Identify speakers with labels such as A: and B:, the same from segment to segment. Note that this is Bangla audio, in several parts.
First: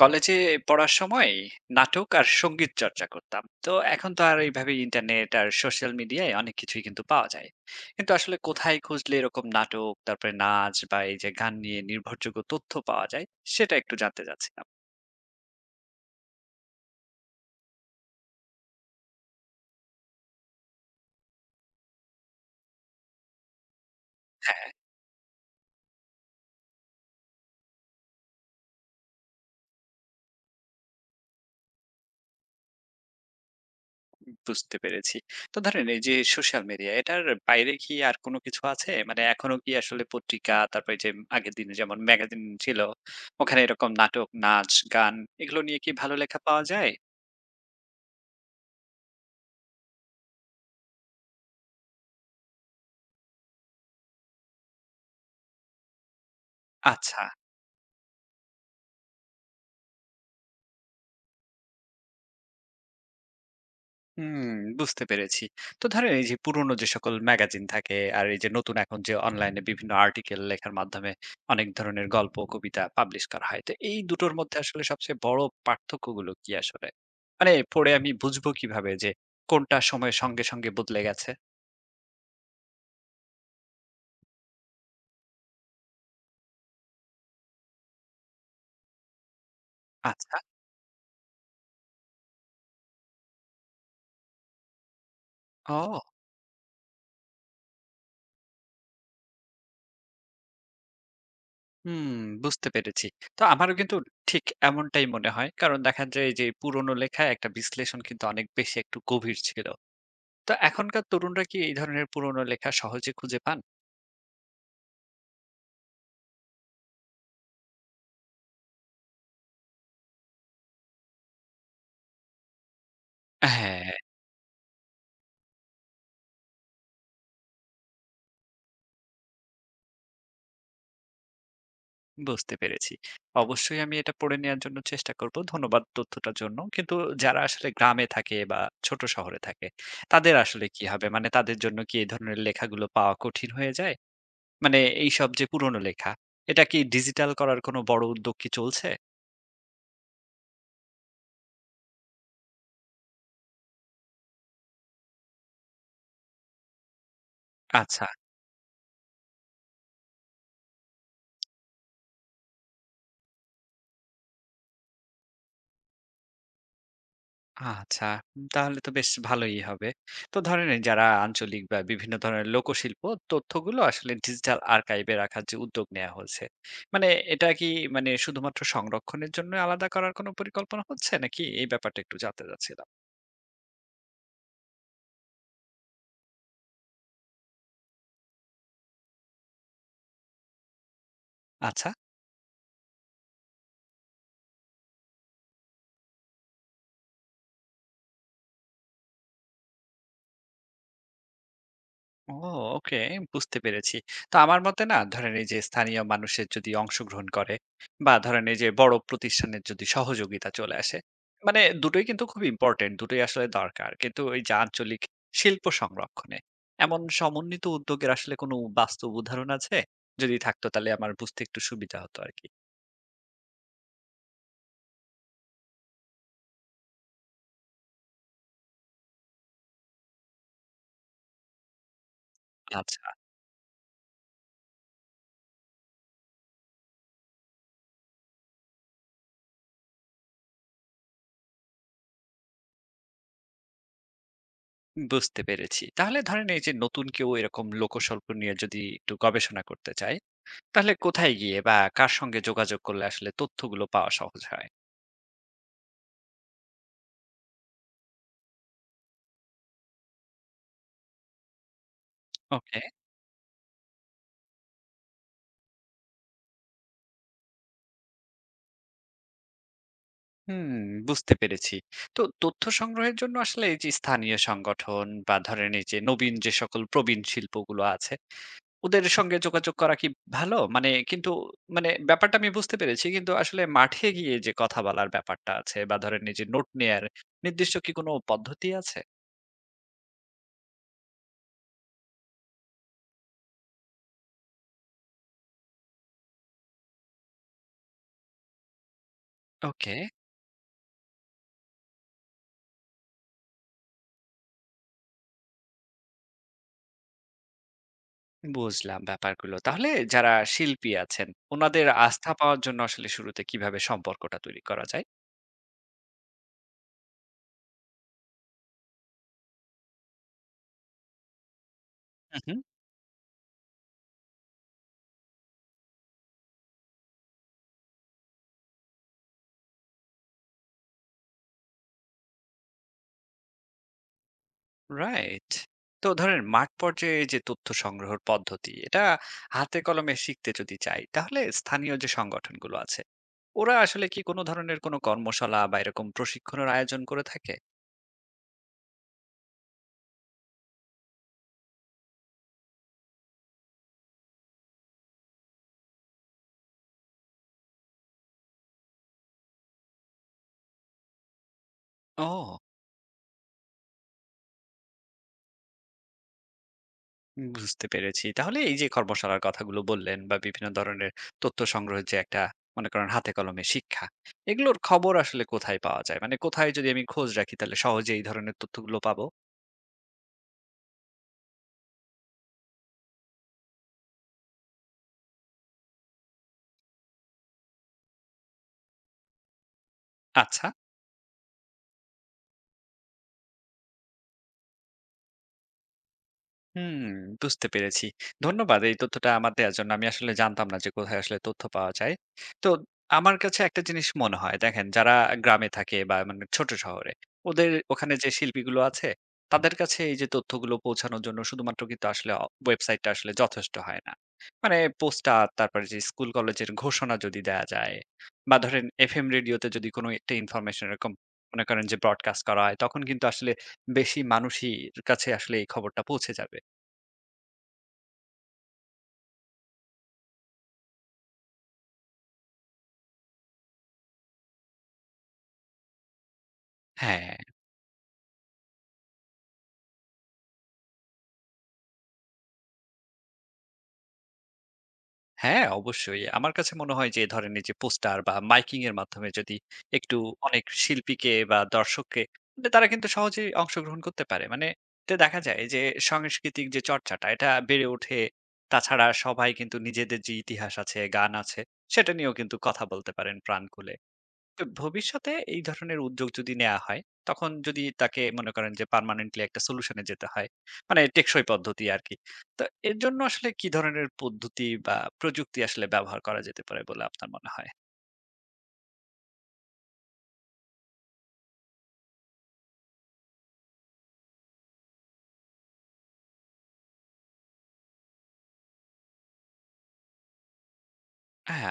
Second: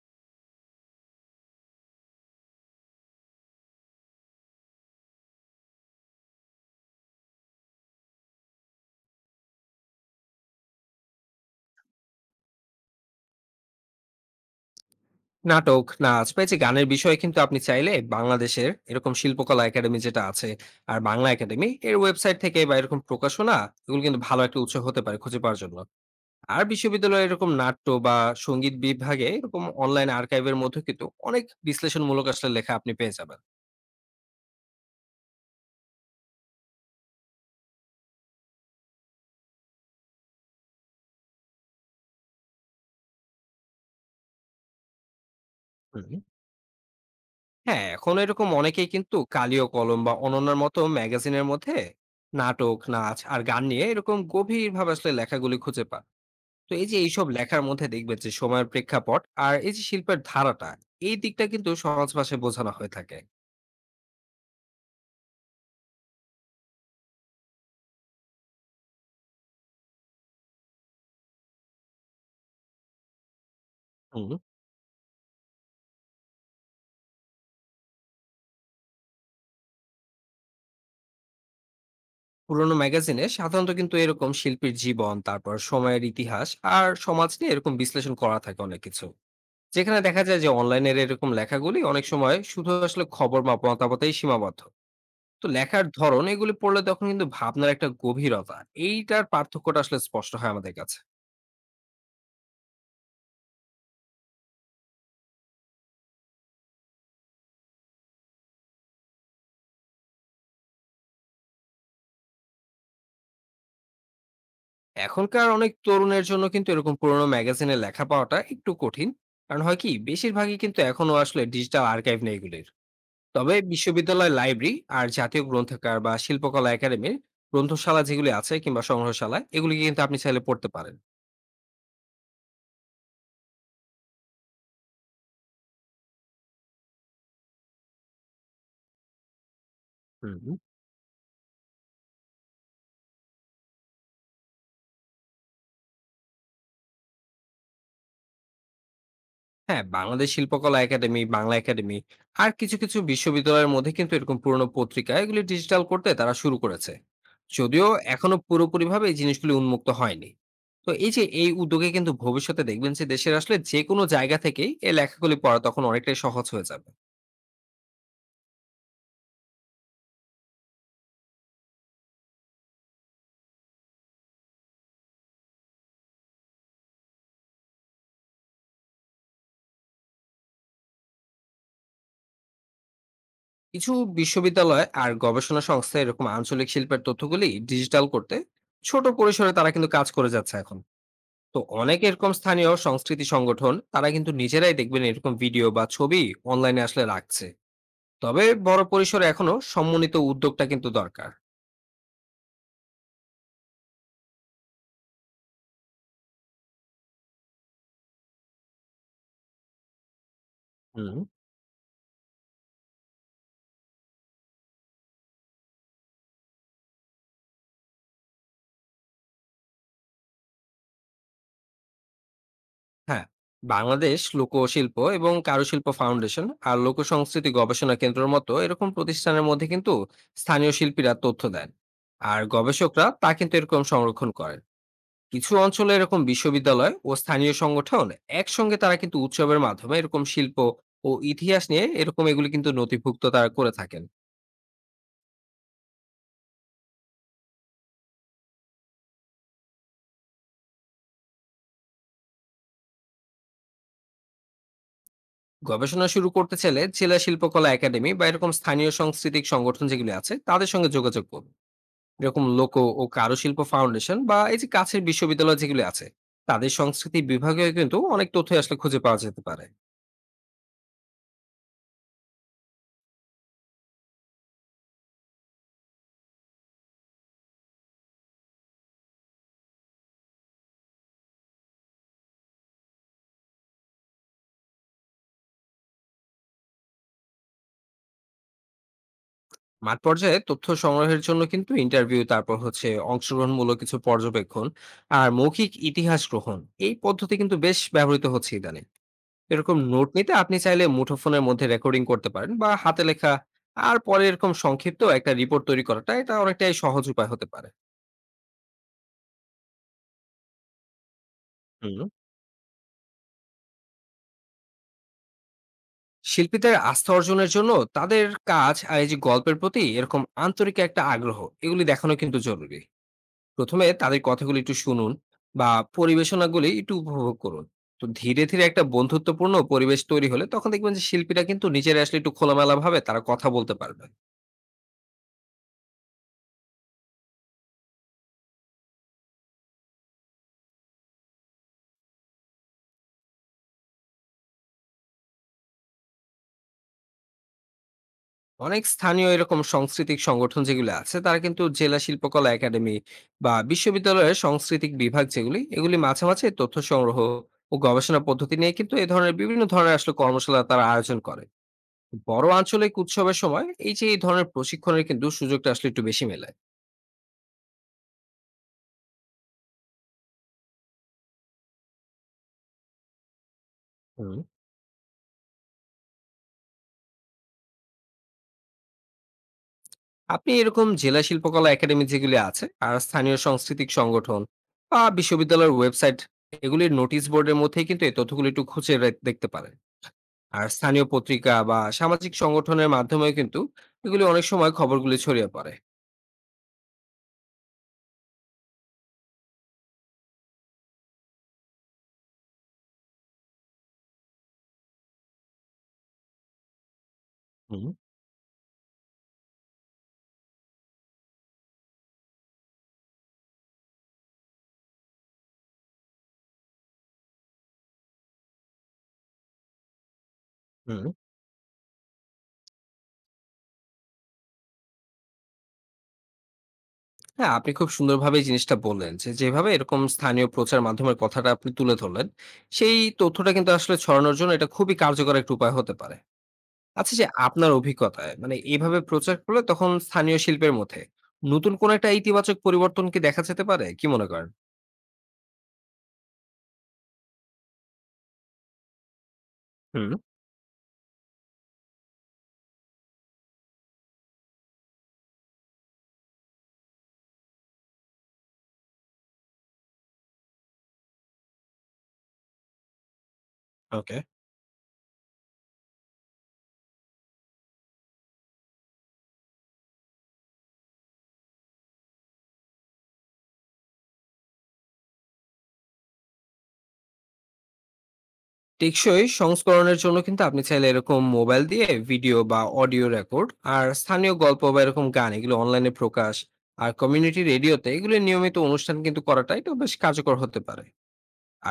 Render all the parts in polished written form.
A: কলেজে পড়ার সময় নাটক আর সঙ্গীত চর্চা করতাম তো এখন তো আর এইভাবে ইন্টারনেট আর সোশ্যাল মিডিয়ায় অনেক কিছুই কিন্তু পাওয়া যায়। কিন্তু আসলে কোথায় খুঁজলে এরকম নাটক তারপরে নাচ বা এই যে গান নিয়ে নির্ভরযোগ্য তথ্য পাওয়া যায়, সেটা একটু জানতে চাচ্ছিলাম।
B: নাটক, নাচ বা এই যে গানের বিষয়ে কিন্তু আপনি চাইলে বাংলাদেশের এরকম শিল্পকলা একাডেমি যেটা আছে আর বাংলা একাডেমি এর ওয়েবসাইট থেকে বা এরকম প্রকাশনা এগুলো কিন্তু ভালো একটা
A: হ্যাঁ,
B: উৎস হতে পারে খুঁজে পাওয়ার জন্য। আর বিশ্ববিদ্যালয়ে এরকম নাট্য বা সঙ্গীত বিভাগে এরকম অনলাইন আর্কাইভের মধ্যে কিন্তু অনেক বিশ্লেষণমূলক আসলে লেখা আপনি পেয়ে যাবেন।
A: বুঝতে পেরেছি। তো ধরেন এই যে সোশ্যাল মিডিয়া এটার বাইরে কি আর কোনো কিছু আছে, মানে এখনো কি আসলে পত্রিকা তারপরে যে আগের দিনে যেমন ম্যাগাজিন ছিল ওখানে এরকম নাটক নাচ গান এগুলো নিয়ে কি ভালো
B: হুম।
A: লেখা পাওয়া যায়?
B: হ্যাঁ, এখন এরকম অনেকেই কিন্তু কালি ও কলম বা অনন্যার মতো ম্যাগাজিনের মধ্যে নাটক, নাচ আর গান নিয়ে এরকম গভীরভাবে আসলে লেখাগুলি খুঁজে পান। তো এই যে
A: আচ্ছা।
B: এইসব লেখার মধ্যে দেখবেন যে সময়ের প্রেক্ষাপট আর এই যে শিল্পের ধারাটা এই দিকটা কিন্তু সহজ ভাষায় বোঝানো হয়ে থাকে।
A: হুম, বুঝতে পেরেছি। তো ধরেন এই যে পুরনো যে সকল ম্যাগাজিন থাকে আর এই যে নতুন এখন যে অনলাইনে বিভিন্ন আর্টিকেল লেখার মাধ্যমে অনেক ধরনের গল্প, কবিতা পাবলিশ করা হয়। তো এই
B: হুম।
A: দুটোর মধ্যে আসলে সবচেয়ে বড় পার্থক্যগুলো কি আসলে? মানে পড়ে আমি বুঝবো কিভাবে যে কোনটা সময়ের সঙ্গে, সঙ্গে বদলে গেছে?
B: পুরোনো ম্যাগাজিনে সাধারণত কিন্তু এরকম শিল্পীর জীবন তারপর সময়ের ইতিহাস আর সমাজ নিয়ে এরকম বিশ্লেষণ করা থাকে অনেক কিছু, যেখানে দেখা
A: আচ্ছা।
B: যায় যে অনলাইনের এরকম লেখাগুলি অনেক সময় শুধু আসলে খবর বা মতামতেই সীমাবদ্ধ। তো লেখার
A: ও!
B: ধরন এগুলি পড়লে তখন কিন্তু ভাবনার একটা গভীরতা, এইটার পার্থক্যটা আসলে স্পষ্ট হয় আমাদের কাছে।
A: হুম, বুঝতে পেরেছি। তো আমারও কিন্তু ঠিক এমনটাই মনে হয়। কারণ দেখা যায় যে পুরনো লেখায় একটা বিশ্লেষণ কিন্তু অনেক বেশি একটু গভীর ছিল। তো এখনকার তরুণরা কি এই ধরনের পুরনো লেখা সহজে খুঁজে পান?
B: এখনকার অনেক তরুণের জন্য কিন্তু এরকম পুরোনো ম্যাগাজিনে লেখা পাওয়াটা একটু কঠিন। কারণ হয় কি? বেশিরভাগই কিন্তু এখনো আসলে ডিজিটাল আর্কাইভ নেই এগুলির। তবে
A: হ্যাঁ,
B: বিশ্ববিদ্যালয় লাইব্রেরি আর জাতীয় গ্রন্থাগার বা শিল্পকলা একাডেমির গ্রন্থশালা যেগুলি আছে কিংবা সংগ্রহশালা এগুলিকে কিন্তু আপনি চাইলে পড়তে পারেন।
A: বুঝতে পেরেছি। অবশ্যই আমি এটা পড়ে নেয়ার জন্য চেষ্টা করব। ধন্যবাদ তথ্যটার জন্য। কিন্তু যারা আসলে গ্রামে থাকে বা ছোট শহরে থাকে, তাদের
B: হুম।
A: আসলে কি হবে? মানে তাদের জন্য কি এই ধরনের লেখাগুলো পাওয়া কঠিন হয়ে যায়? মানে এইসব যে পুরনো লেখা, এটা কি ডিজিটাল করার কোনো বড় উদ্যোগ কি চলছে?
B: হ্যাঁ, বাংলাদেশ শিল্পকলা একাডেমি, বাংলা একাডেমি আর কিছু, কিছু বিশ্ববিদ্যালয়ের মধ্যে কিন্তু এরকম পুরনো পত্রিকা এগুলি ডিজিটাল করতে তারা শুরু করেছে। যদিও
A: আচ্ছা।
B: এখনো পুরোপুরিভাবে এই জিনিসগুলি উন্মুক্ত হয়নি। তো এই যে এই উদ্যোগে কিন্তু ভবিষ্যতে দেখবেন যে দেশের আসলে যেকোনো জায়গা থেকেই এই লেখাগুলি পড়া তখন অনেকটাই সহজ হয়ে যাবে।
A: আচ্ছা, তাহলে তো বেশ ভালোই হবে। তো ধরেন এই যারা আঞ্চলিক বা বিভিন্ন ধরনের লোকশিল্প তথ্যগুলো আসলে ডিজিটাল আর্কাইভে রাখার যে উদ্যোগ নেওয়া হয়েছে, মানে এটা কি মানে শুধুমাত্র সংরক্ষণের জন্য আলাদা করার কোনো পরিকল্পনা হচ্ছে নাকি এই ব্যাপারটা একটু জানতে চাচ্ছিলাম?
B: কিছু বিশ্ববিদ্যালয় আর গবেষণা সংস্থা এরকম আঞ্চলিক শিল্পের তথ্যগুলি ডিজিটাল করতে ছোট পরিসরে তারা কিন্তু কাজ করে যাচ্ছে এখন। তো
A: আচ্ছা।
B: অনেক এরকম স্থানীয় সংস্কৃতি সংগঠন তারা কিন্তু নিজেরাই দেখবেন এরকম ভিডিও বা ছবি অনলাইনে আসলে রাখছে, তবে বড় পরিসরে এখনো সম্মিলিত উদ্যোগটা কিন্তু দরকার।
A: ও ওকে. বুঝতে পেরেছি। তো আমার মতে না ধরেন এই যে স্থানীয় মানুষের যদি অংশগ্রহণ করে বা ধরেন এই যে বড় প্রতিষ্ঠানের যদি সহযোগিতা চলে আসে,
B: হুম।
A: মানে দুটোই কিন্তু খুব ইম্পর্টেন্ট, দুটোই আসলে দরকার। কিন্তু এই যে আঞ্চলিক শিল্প সংরক্ষণে এমন সমন্বিত উদ্যোগের আসলে কোনো বাস্তব উদাহরণ আছে? যদি থাকতো তাহলে আমার বুঝতে একটু সুবিধা হতো আরকি।
B: হ্যাঁ, বাংলাদেশ লোকশিল্প এবং কারুশিল্প ফাউন্ডেশন আর লোকসংস্কৃতি গবেষণা কেন্দ্রের মতো এরকম প্রতিষ্ঠানের মধ্যে কিন্তু স্থানীয় শিল্পীরা তথ্য দেন আর
A: আচ্ছা,
B: গবেষকরা তা কিন্তু এরকম সংরক্ষণ করেন। কিছু অঞ্চলে এরকম বিশ্ববিদ্যালয় ও স্থানীয় সংগঠন একসঙ্গে তারা কিন্তু উৎসবের মাধ্যমে এরকম শিল্প ও ইতিহাস নিয়ে এরকম এগুলি কিন্তু নথিভুক্ত তারা করে থাকেন।
A: বুঝতে পেরেছি। তাহলে ধরেন এই যে নতুন কেউ এরকম লোকশিল্প নিয়ে যদি একটু গবেষণা করতে চায়, তাহলে কোথায় গিয়ে বা কার সঙ্গে যোগাযোগ করলে আসলে তথ্যগুলো পাওয়া সহজ হয়?
B: গবেষণা শুরু করতে চাইলে জেলা শিল্পকলা একাডেমি বা এরকম স্থানীয় সাংস্কৃতিক সংগঠন যেগুলি আছে তাদের সঙ্গে যোগাযোগ করুন। এরকম লোক
A: ওকে।
B: ও কারুশিল্প ফাউন্ডেশন বা এই যে কাছের বিশ্ববিদ্যালয় যেগুলি আছে তাদের সংস্কৃতি বিভাগেও কিন্তু অনেক তথ্য আসলে খুঁজে পাওয়া যেতে পারে।
A: হুম, বুঝতে পেরেছি। তো তথ্য সংগ্রহের জন্য আসলে এই যে স্থানীয় সংগঠন বা ধরেন এই যে নবীন যে সকল প্রবীণ শিল্পগুলো আছে, ওদের সঙ্গে যোগাযোগ করা কি ভালো? মানে কিন্তু মানে ব্যাপারটা আমি বুঝতে পেরেছি। কিন্তু আসলে মাঠে গিয়ে যে কথা বলার ব্যাপারটা আছে বা ধরেন এই যে নোট নেয়ার নির্দিষ্ট কি কোনো পদ্ধতি আছে?
B: মাঠ পর্যায়ে তথ্য সংগ্রহের জন্য কিন্তু ইন্টারভিউ, তারপর হচ্ছে অংশগ্রহণমূলক কিছু পর্যবেক্ষণ আর মৌখিক ইতিহাস গ্রহণ, এই পদ্ধতি কিন্তু বেশ ব্যবহৃত হচ্ছে ইদানিং। এরকম
A: ওকে।
B: নোট নিতে আপনি চাইলে মুঠোফোনের মধ্যে রেকর্ডিং করতে পারেন বা হাতে লেখা, আর পরে এরকম সংক্ষিপ্ত একটা রিপোর্ট তৈরি করাটা এটা অনেকটাই সহজ উপায় হতে পারে।
A: বুঝলাম ব্যাপারগুলো। তাহলে যারা শিল্পী আছেন, উনাদের
B: হুম।
A: আস্থা পাওয়ার জন্য আসলে শুরুতে কিভাবে সম্পর্কটা তৈরি করা যায়?
B: শিল্পীদের আস্থা অর্জনের জন্য তাদের কাজ আর এই যে গল্পের প্রতি এরকম আন্তরিক একটা আগ্রহ, এগুলি দেখানো
A: হুম,
B: কিন্তু
A: হুম।
B: জরুরি। প্রথমে তাদের কথাগুলো একটু শুনুন বা পরিবেশনাগুলি একটু উপভোগ করুন। তো ধীরে ধীরে একটা বন্ধুত্বপূর্ণ পরিবেশ তৈরি হলে তখন দেখবেন যে শিল্পীরা কিন্তু নিজেরা আসলে একটু খোলামেলা ভাবে তারা কথা বলতে পারবে।
A: রাইট। তো ধরেন মাঠ পর্যায়ে যে তথ্য সংগ্রহের পদ্ধতি, এটা হাতে কলমে শিখতে যদি চাই, তাহলে স্থানীয় যে সংগঠনগুলো আছে, ওরা আসলে কি কোনো ধরনের কোনো কর্মশালা বা এরকম প্রশিক্ষণের আয়োজন করে থাকে?
B: অনেক স্থানীয় এরকম সাংস্কৃতিক সংগঠন যেগুলো আছে তারা কিন্তু জেলা শিল্পকলা একাডেমি বা বিশ্ববিদ্যালয়ের সাংস্কৃতিক বিভাগ যেগুলি এগুলি মাঝে মাঝে তথ্য সংগ্রহ ও গবেষণা পদ্ধতি নিয়ে কিন্তু এই ধরনের বিভিন্ন ধরনের আসলে কর্মশালা তারা আয়োজন করে। বড়
A: ও।
B: আঞ্চলিক উৎসবের সময় এই যে এই ধরনের প্রশিক্ষণের কিন্তু সুযোগটা আসলে একটু বেশি মেলে।
A: বুঝতে পেরেছি। তাহলে এই যে কর্মশালার কথাগুলো বললেন বা বিভিন্ন ধরনের তথ্য সংগ্রহের যে একটা মনে করেন হাতে কলমে শিক্ষা,
B: হুম।
A: এগুলোর খবর আসলে কোথায় পাওয়া যায়? মানে কোথায় যদি আমি খোঁজ রাখি তাহলে সহজে এই ধরনের তথ্যগুলো পাবো?
B: আপনি এরকম জেলা শিল্পকলা একাডেমি যেগুলি আছে আর স্থানীয় সাংস্কৃতিক সংগঠন বা বিশ্ববিদ্যালয়ের ওয়েবসাইট, এগুলির নোটিশ বোর্ডের মধ্যে কিন্তু এই তথ্যগুলি একটু দেখতে পারেন। আর
A: আচ্ছা।
B: স্থানীয় পত্রিকা বা সামাজিক সংগঠনের মাধ্যমেও কিন্তু এগুলি অনেক সময় খবরগুলি ছড়িয়ে পড়ে।
A: হুম, বুঝতে পেরেছি। ধন্যবাদ এই তথ্যটা আমার দেয়ার জন্য। আমি আসলে জানতাম না যে কোথায় আসলে তথ্য পাওয়া যায়। তো আমার কাছে একটা জিনিস মনে হয় দেখেন, যারা গ্রামে থাকে বা মানে ছোট শহরে, ওদের
B: হুম।
A: ওখানে যে শিল্পীগুলো আছে, তাদের কাছে এই যে তথ্যগুলো পৌঁছানোর জন্য শুধুমাত্র কিন্তু আসলে ওয়েবসাইটটা আসলে যথেষ্ট হয় না। মানে পোস্টার তারপরে যে স্কুল কলেজের ঘোষণা যদি দেয়া যায় বা ধরেন এফএম রেডিওতে যদি কোনো একটা ইনফরমেশন
B: হুম।
A: এরকম মনে করেন যে ব্রডকাস্ট করা হয় তখন কিন্তু আসলে বেশি মানুষই কাছে আসলে এই খবরটা পৌঁছে যাবে।
B: হ্যাঁ, আপনি খুব সুন্দরভাবে এই জিনিসটা বললেন যে যেভাবে এরকম স্থানীয় প্রচার মাধ্যমের কথাটা আপনি তুলে ধরলেন, সেই তথ্যটা কিন্তু আসলে ছড়ানোর জন্য এটা খুবই কার্যকর একটা উপায় হতে পারে। আচ্ছা, যে
A: হ্যাঁ,
B: আপনার অভিজ্ঞতায় মানে এভাবে প্রচার করলে তখন স্থানীয় শিল্পের মধ্যে নতুন কোন একটা ইতিবাচক পরিবর্তন কি দেখা যেতে পারে? কি মনে করেন?
A: হ্যাঁ অবশ্যই। আমার কাছে মনে হয় যে ধরেন এই যে পোস্টার বা মাইকিং এর মাধ্যমে যদি
B: হুম,
A: একটু অনেক শিল্পীকে বা দর্শককে, মানে তারা কিন্তু সহজেই অংশগ্রহণ করতে পারে। মানে এতে দেখা যায় যে সাংস্কৃতিক যে চর্চাটা এটা বেড়ে ওঠে। তাছাড়া সবাই কিন্তু নিজেদের যে ইতিহাস আছে, গান আছে সেটা নিয়েও কিন্তু কথা বলতে পারেন প্রাণ খুলে।
B: ওকে।
A: তো ভবিষ্যতে এই ধরনের উদ্যোগ যদি নেওয়া হয়, তখন যদি তাকে মনে করেন যে পার্মানেন্টলি একটা সলিউশন এ যেতে হয়। মানে টেকসই পদ্ধতি আরকি। তো এর জন্য আসলে কি ধরনের পদ্ধতি বা প্রযুক্তি আসলে ব্যবহার করা যেতে পারে বলে আপনার মনে হয়?
B: টেকসই সংস্করণের জন্য কিন্তু আপনি চাইলে এরকম মোবাইল দিয়ে ভিডিও বা অডিও রেকর্ড, আর স্থানীয় গল্প বা এরকম গান এগুলো অনলাইনে প্রকাশ, আর কমিউনিটি রেডিওতে এগুলো নিয়মিত অনুষ্ঠান কিন্তু করাটা এটা বেশ কার্যকর হতে পারে।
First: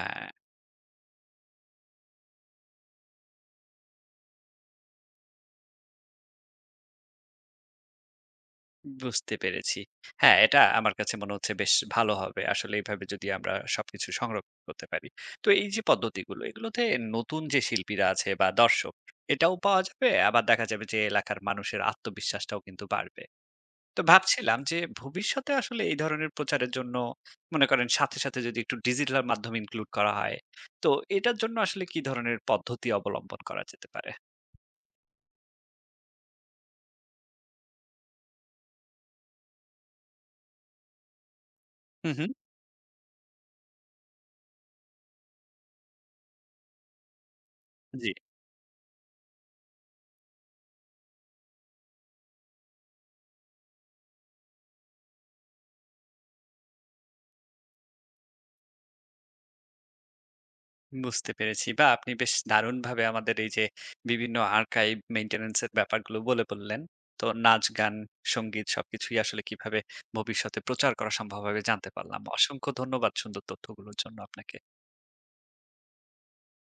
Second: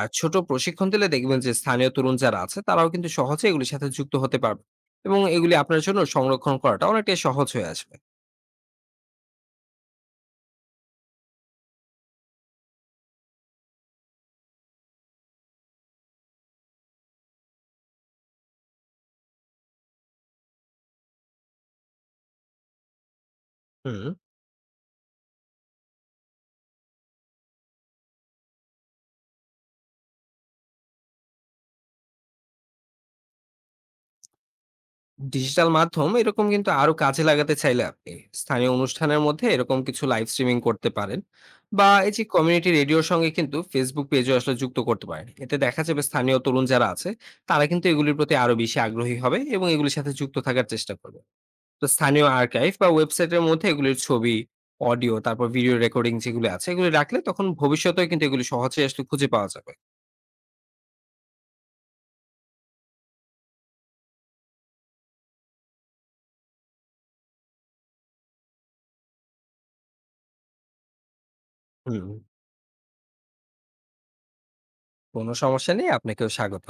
B: আর ছোট প্রশিক্ষণ দিলে দেখবেন যে স্থানীয় তরুণ যারা আছে তারাও কিন্তু সহজে এগুলির সাথে যুক্ত হতে পারবে এবং এগুলি আপনার জন্য সংরক্ষণ করাটা অনেকটাই সহজ হয়ে আসবে।
A: বুঝতে পেরেছি। হ্যাঁ, এটা আমার কাছে মনে হচ্ছে বেশ ভালো হবে। আসলে এভাবে যদি আমরা সবকিছু সংরক্ষণ করতে পারি। তো এই যে পদ্ধতিগুলো, এগুলোতে নতুন যে শিল্পীরা আছে বা দর্শক, এটাও পাওয়া যাবে। আবার দেখা যাবে যে এলাকার মানুষের আত্মবিশ্বাসটাও কিন্তু বাড়বে। তো
B: হুম।
A: ভাবছিলাম যে ভবিষ্যতে আসলে এই ধরনের প্রচারের জন্য মনে করেন সাথে, সাথে যদি একটু ডিজিটাল মাধ্যম ইনক্লুড করা হয়, তো এটার জন্য আসলে কি ধরনের পদ্ধতি অবলম্বন করা যেতে পারে?
B: ডিজিটাল মাধ্যম এরকম কিন্তু আরো কাজে লাগাতে চাইলে আপনি স্থানীয় অনুষ্ঠানের মধ্যে এরকম কিছু লাইভ স্ট্রিমিং করতে পারেন বা
A: হুম,
B: এই যে
A: হুম।
B: কমিউনিটি রেডিওর সঙ্গে কিন্তু ফেসবুক পেজও আসলে যুক্ত করতে পারেন। এতে দেখা যাবে স্থানীয় তরুণ যারা আছে তারা কিন্তু
A: জি,
B: এগুলির প্রতি আরো বেশি আগ্রহী হবে এবং এগুলির সাথে যুক্ত থাকার চেষ্টা করবে। তো স্থানীয় আর্কাইভ বা ওয়েবসাইটের মধ্যে এগুলির ছবি, অডিও, তারপর ভিডিও রেকর্ডিং যেগুলো আছে এগুলি রাখলে তখন ভবিষ্যতেও কিন্তু এগুলি সহজেই আসলে খুঁজে পাওয়া যাবে।
A: বুঝতে পেরেছি। বা আপনি বেশ দারুণভাবে আমাদের এই যে বিভিন্ন আর্কাইভ মেইনটেন্যান্স এর ব্যাপারগুলো বলে বললেন। তো নাচ, গান, সংগীত সবকিছুই আসলে কিভাবে ভবিষ্যতে প্রচার করা সম্ভব হবে জানতে
B: হুম।
A: পারলাম। অসংখ্য ধন্যবাদ সুন্দর তথ্যগুলোর জন্য আপনাকে।
B: কোনো সমস্যা নেই, আপনাকেও স্বাগত।